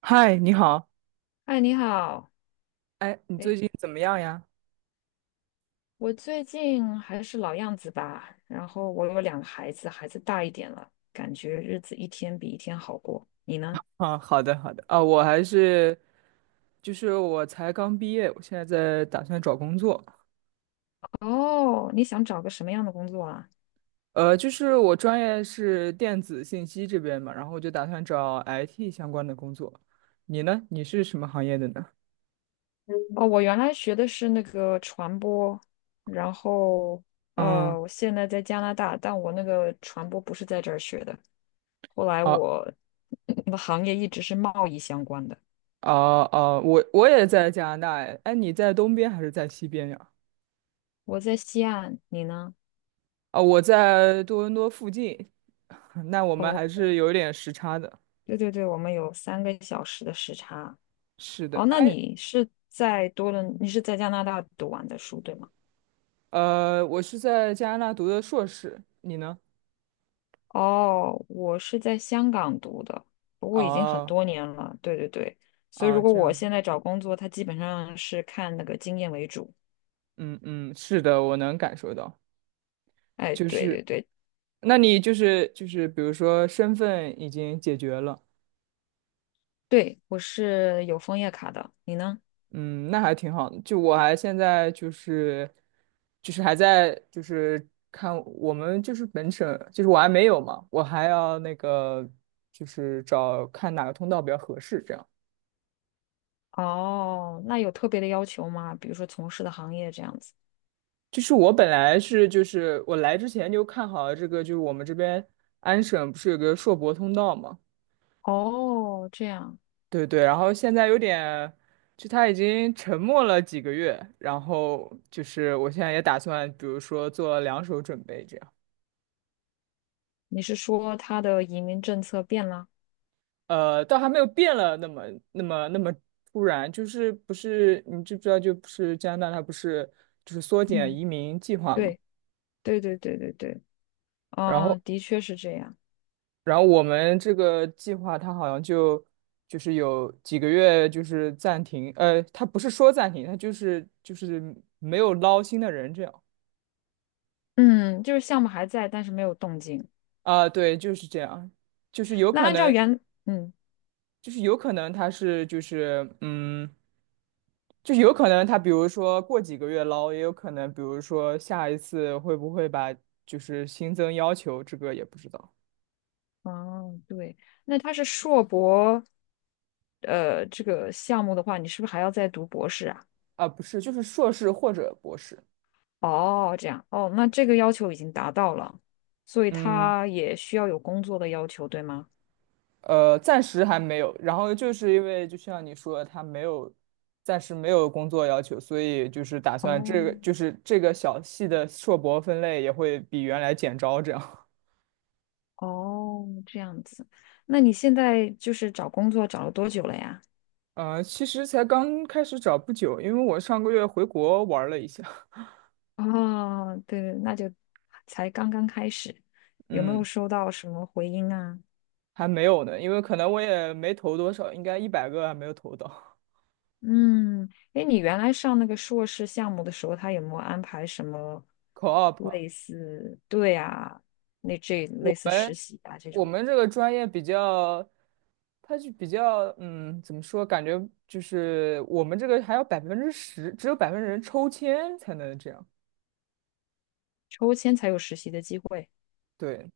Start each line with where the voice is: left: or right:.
right: 嗨，你好。
left: 哎，你好，
right: 哎，你最
left: 哎，
right: 近怎么样呀？
left: 我最近还是老样子吧。然后我有2个孩子，孩子大一点了，感觉日子一天比一天好过。你呢？
right: 啊，好的，好的。啊，我还是，就是我才刚毕业，我现在在打算找工作。
left: 哦，你想找个什么样的工作啊？
right: 就是我专业是电子信息这边嘛，然后我就打算找 IT 相关的工作。你呢？你是什么行业的呢？
left: 哦，我原来学的是那个传播，然后
right: 嗯，
left: 我现在在加拿大，但我那个传播不是在这儿学的。后来
right: 哦
left: 我 我的行业一直是贸易相关的。
right: 哦哦，我也在加拿大。哎，哎你在东边还是在西边呀？
left: 我在西岸，你呢？
right: 啊，我在多伦多附近。那我们还
left: 哦，
right: 是有点时差的。
left: 对对对，我们有3个小时的时差。
right: 是的，
left: 哦，那
right: 哎。
left: 你是在多伦，你是在加拿大读完的书，对吗？
right: 我是在加拿大读的硕士，你呢？
left: 哦，我是在香港读的，不过已经很
right: 哦
left: 多年了。对对对，所以如
right: 哦，
left: 果
right: 这
left: 我
right: 样子。
left: 现在找工作，它基本上是看那个经验为主。
right: 嗯嗯，是的，我能感受到。
left: 哎，
right: 就
left: 对对
right: 是，
left: 对
right: 那你就是，比如说身份已经解决了。
left: 对，我是有枫叶卡的，你呢？
right: 嗯，那还挺好的。就我还现在就是，还在就是看我们就是本省，就是我还没有嘛，我还要那个就是找看哪个通道比较合适，这样。
left: 哦，那有特别的要求吗？比如说从事的行业这样子？
right: 就是我本来是就是我来之前就看好了这个，就是我们这边安省不是有个硕博通道嘛？
left: 哦，这样，
right: 对对，然后现在有点，就他已经沉默了几个月，然后就是我现在也打算，比如说做两手准备这样。
left: 你是说他的移民政策变了？
right: 倒还没有变了那么突然，就是不是你知不知道，就不是加拿大它不是就是缩减
left: 嗯，
right: 移民计划嘛？
left: 对对对对对对，
right: 然后
left: 哦，的确是这样。
right: 然后我们这个计划，它好像就是有几个月就是暂停。它不是说暂停，它就是没有捞新的人这样。
left: 嗯，就是项目还在，但是没有动静。
right: 啊，对，就是这样。就是有
left: 那
right: 可
left: 按照
right: 能，
left: 原，嗯，
right: 就是有可能他是就是就是有可能他比如说过几个月捞，也有可能比如说下一次会不会把就是新增要求，这个也不知道。
left: 哦，对，那他是硕博，这个项目的话，你是不是还要再读博士啊？
right: 啊，不是，就是硕士或者博士。
left: 哦，这样，哦，那这个要求已经达到了，所以
right: 嗯。
left: 他也需要有工作的要求，对吗？
right: 暂时还没有。然后就是因为就像你说的，他没有，暂时没有工作要求，所以就是打算这
left: 哦，
right: 个就是这个小系的硕博分类也会比原来减招这样。
left: 哦，这样子。那你现在就是找工作找了多久了呀？
right: 其实才刚开始找不久，因为我上个月回国玩了一下。
left: 哦，对，那就才刚刚开始，有没有
right: 嗯，
left: 收到什么回音啊？
right: 还没有呢，因为可能我也没投多少，应该100个还没有投到。
left: 嗯，哎，你原来上那个硕士项目的时候，他有没有安排什么
right: Co-op。
left: 类似，对啊，那这
right: 我
left: 类似实
right: 们
left: 习啊这
right: 我
left: 种
right: 们这个专业比较，它就比较，怎么说？感觉就是我们这个还要10%，只有百分之人抽签才能这样。
left: 抽签才有实习的机会？
right: 对。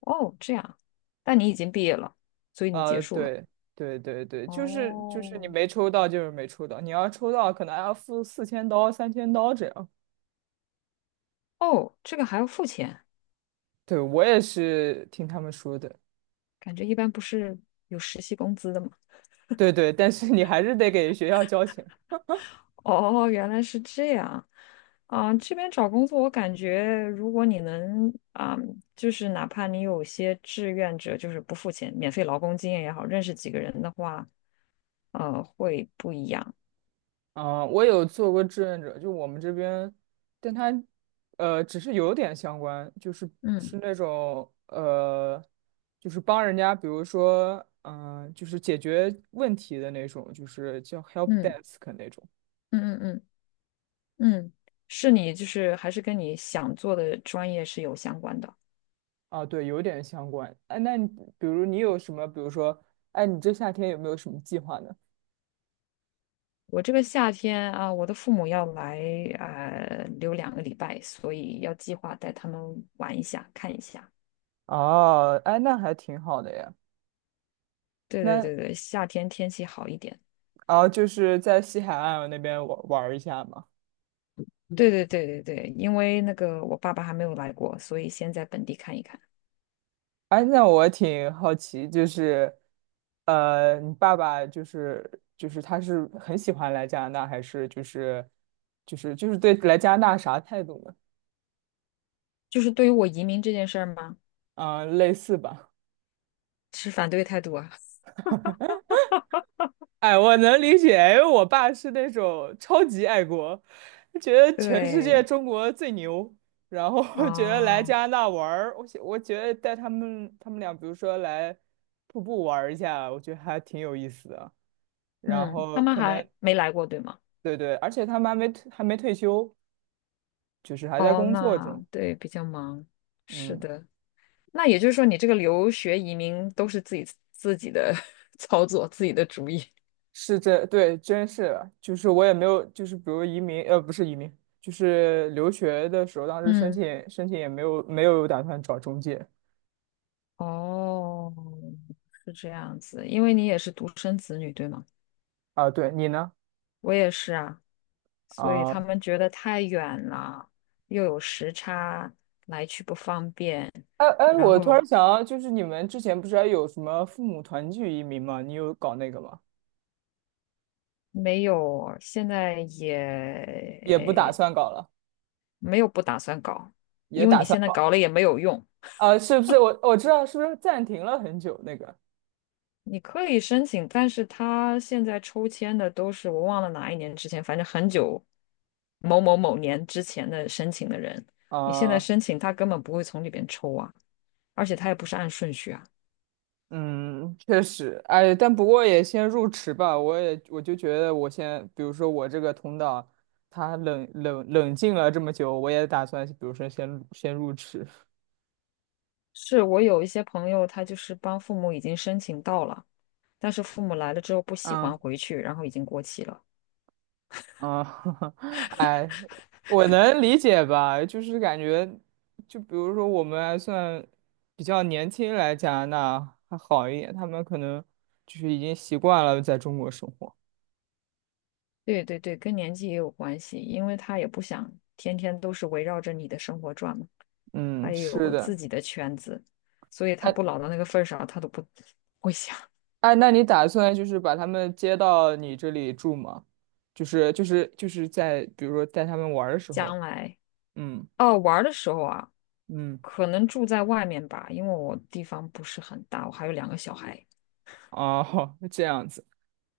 left: 哦，这样，但你已经毕业了，所以你结束了。
right: 对，对对对，就是你
left: 哦，
right: 没抽到就是没抽到，你要抽到可能还要付4000刀、3000刀这样。
left: 哦，这个还要付钱，
right: 对，我也是听他们说的。
left: 感觉一般不是有实习工资的吗？
right: 对对，但是你还是得给学校交钱。
left: 哦，原来是这样。啊，这边找工作，我感觉如果你能啊，就是哪怕你有些志愿者，就是不付钱，免费劳工经验也好，认识几个人的话，会不一样。
right: 啊，我有做过志愿者，就我们这边，但他只是有点相关，就是是
left: 嗯
right: 那种就是帮人家，比如说，就是解决问题的那种，就是叫 help
left: 嗯
right: desk 那种。
left: 嗯嗯嗯嗯，是你就是还是跟你想做的专业是有相关的。
right: 啊，对，有点相关。哎，比如你有什么，比如说，哎，你这夏天有没有什么计划呢？
left: 我这个夏天啊，我的父母要来留2个礼拜，所以要计划带他们玩一下，看一下。
right: 哦，哎，那还挺好的呀。
left: 对对
right: 那
left: 对对，夏天天气好一点。
right: 啊，就是在西海岸那边玩玩一下嘛。
left: 对对对对对，因为那个我爸爸还没有来过，所以先在本地看一看。
right: 哎，那我挺好奇，就是，你爸爸就是他是很喜欢来加拿大，还是就是对来加拿大啥态度呢？
left: 就是对于我移民这件事儿吗？
right: 嗯，类似吧。
left: 持反对态度啊。
right: 哎，我能理解，因为我爸是那种超级爱国，觉得全世界
left: 对，
right: 中国最牛，然后 觉得来
left: 哦，
right: 加拿大玩儿，我觉得带他们俩，比如说来瀑布玩儿一下，我觉得还挺有意思的。然
left: 嗯，他
right: 后
left: 们
right: 可能
left: 还没来过，对吗？
right: 对对，而且他们还没退休，就是还在
left: 哦，
right: 工作
left: 那
right: 中。
left: 对，比较忙。是
right: 嗯，
left: 的，那也就是说，你这个留学移民都是自己自己的 操作，自己的主意
right: 是这，对，真是的就是我也没有，就是比如移民，不是移民，就是留学的时候，当 时申
left: 嗯，
right: 请申请也没有打算找中介
left: 哦，是这样子，因为你也是独生子女，对吗？
right: 啊。对你呢？
left: 我也是啊。所以
right: 啊，
left: 他们觉得太远了，又有时差，来去不方便，
right: 哎哎，
left: 然
right: 我突
left: 后
right: 然想到，就是你们之前不是还有什么父母团聚移民吗？你有搞那个吗？
left: 没有，现在
right: 也不打
left: 也
right: 算搞了，
left: 没有不打算搞，
right: 也
left: 因为
right: 打
left: 你
right: 算
left: 现在
right: 搞
left: 搞了也没有用。
right: 啊？是不是？我知道，是不是暂停了很久那个
left: 你可以申请，但是他现在抽签的都是我忘了哪一年之前，反正很久，某某某年之前的申请的人，你现在
right: 啊？
left: 申请他根本不会从里边抽啊，而且他也不是按顺序啊。
right: 嗯，确实。哎，但不过也先入池吧。我就觉得，我先，比如说我这个同党，他冷静了这么久，我也打算，比如说先入池。
left: 是我有一些朋友，他就是帮父母已经申请到了，但是父母来了之后不喜
right: 嗯
left: 欢回去，然后已经过期了。
right: 嗯。哎，我能理解吧？就是感觉，就比如说我们还算比较年轻来加拿大还好一点，他们可能就是已经习惯了在中国生活。
left: 对对对，跟年纪也有关系，因为他也不想天天都是围绕着你的生活转嘛，他
right: 嗯，
left: 也
right: 是
left: 有
right: 的。
left: 自己的圈子，所以他
right: 哎。
left: 不老到那个份儿上，他都不会想
right: 哎，那你打算就是把他们接到你这里住吗？就是在比如说带他们玩儿的时候，
left: 将来
right: 嗯
left: 哦玩儿的时候啊，
right: 嗯，
left: 可能住在外面吧，因为我地方不是很大，我还有2个小孩。
right: 哦，这样子。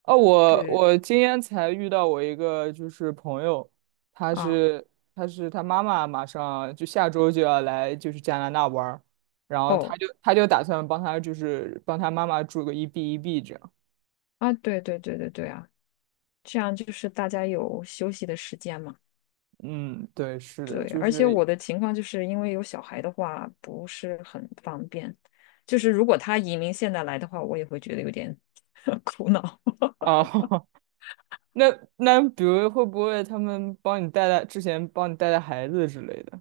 right: 哦，我
left: 对
right: 我今天才遇到我一个就是朋友，他
left: 啊，
right: 是他妈妈马上就下周就要来就是加拿大玩儿，然后他
left: 哦
right: 就他就打算帮他妈妈住个一 B 一 B 这样。
left: 啊，对对对对对啊。这样就是大家有休息的时间嘛。
right: 嗯，对，是的，
left: 对，
right: 就
left: 而且
right: 是
left: 我的情况就是因为有小孩的话不是很方便，就是如果他移民现在来的话，我也会觉得有点 苦恼。
right: 啊。那那比如会不会他们帮你带带之前帮你带带孩子之类的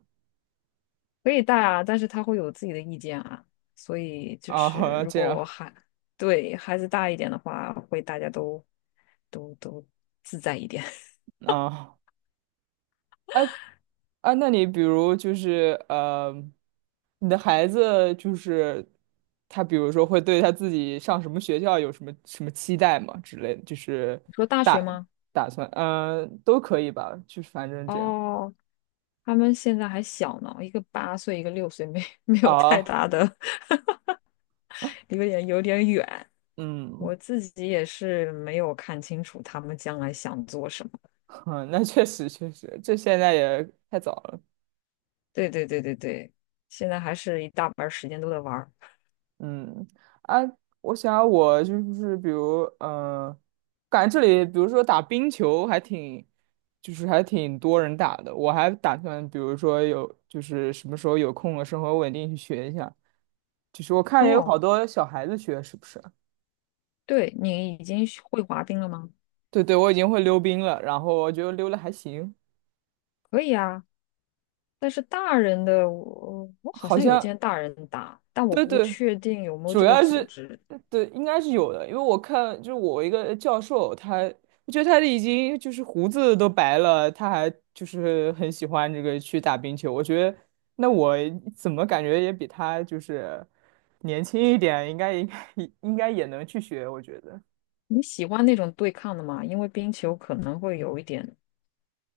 left: 可以带啊，但是他会有自己的意见啊，所以就
right: 啊？
left: 是
right: 好像
left: 如
right: 这
left: 果我
right: 样
left: 孩对孩子大一点的话，会大家都都自在一点。
right: 啊啊啊！那你比如就是你的孩子就是他，比如说会对他自己上什么学校有什么什么期待吗？之类的，就是
left: 你说大学
right: 打
left: 吗？
right: 打算都可以吧，就是反正这样
left: 哦。他们现在还小呢，一个8岁，一个6岁，没 没有太
right: 啊
left: 大的，有点有点远。
right: 嗯，
left: 我自己也是没有看清楚他们将来想做什么。
right: 哼那确实确实，这现在也太早了。
left: 对对对对对，现在还是一大半儿时间都在玩儿。
right: 嗯啊，我想我就是比如，感觉这里比如说打冰球还挺，就是还挺多人打的。我还打算，比如说有就是什么时候有空了，生活稳定去学一下。就是我看也有
left: 哦，
right: 好多小孩子学，是不是？
left: 对，你已经学会滑冰了吗？
right: 对对，我已经会溜冰了，然后我觉得溜了还行，
left: 可以啊，但是大人的我好
right: 好
left: 像有
right: 像
left: 见大人打，但我
right: 对
left: 不
right: 对，
left: 确定有没有
right: 主
left: 这个
right: 要
left: 组
right: 是
left: 织。
right: 对，应该是有的，因为我看就是我一个教授，我觉得他已经就是胡子都白了，他还就是很喜欢这个去打冰球。我觉得那我怎么感觉也比他就是年轻一点，应该也能去学，我觉得
left: 你喜欢那种对抗的吗？因为冰球可能会有一点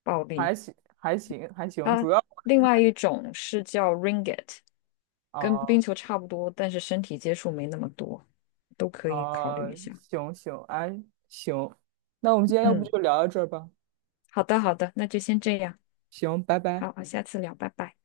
left: 暴力。
right: 还行还行还行，
left: 啊，
right: 主要
left: 另外一种是叫 ringgit，跟冰
right: 哦
left: 球差不多，但是身体接触没那么多，都可以考虑一
right: 哦
left: 下。
right: 行行哎行，那我们今天要不
left: 嗯，
right: 就聊到这儿吧，
left: 好的好的，那就先这样，
right: 行，拜拜。
left: 好，下次聊，拜拜。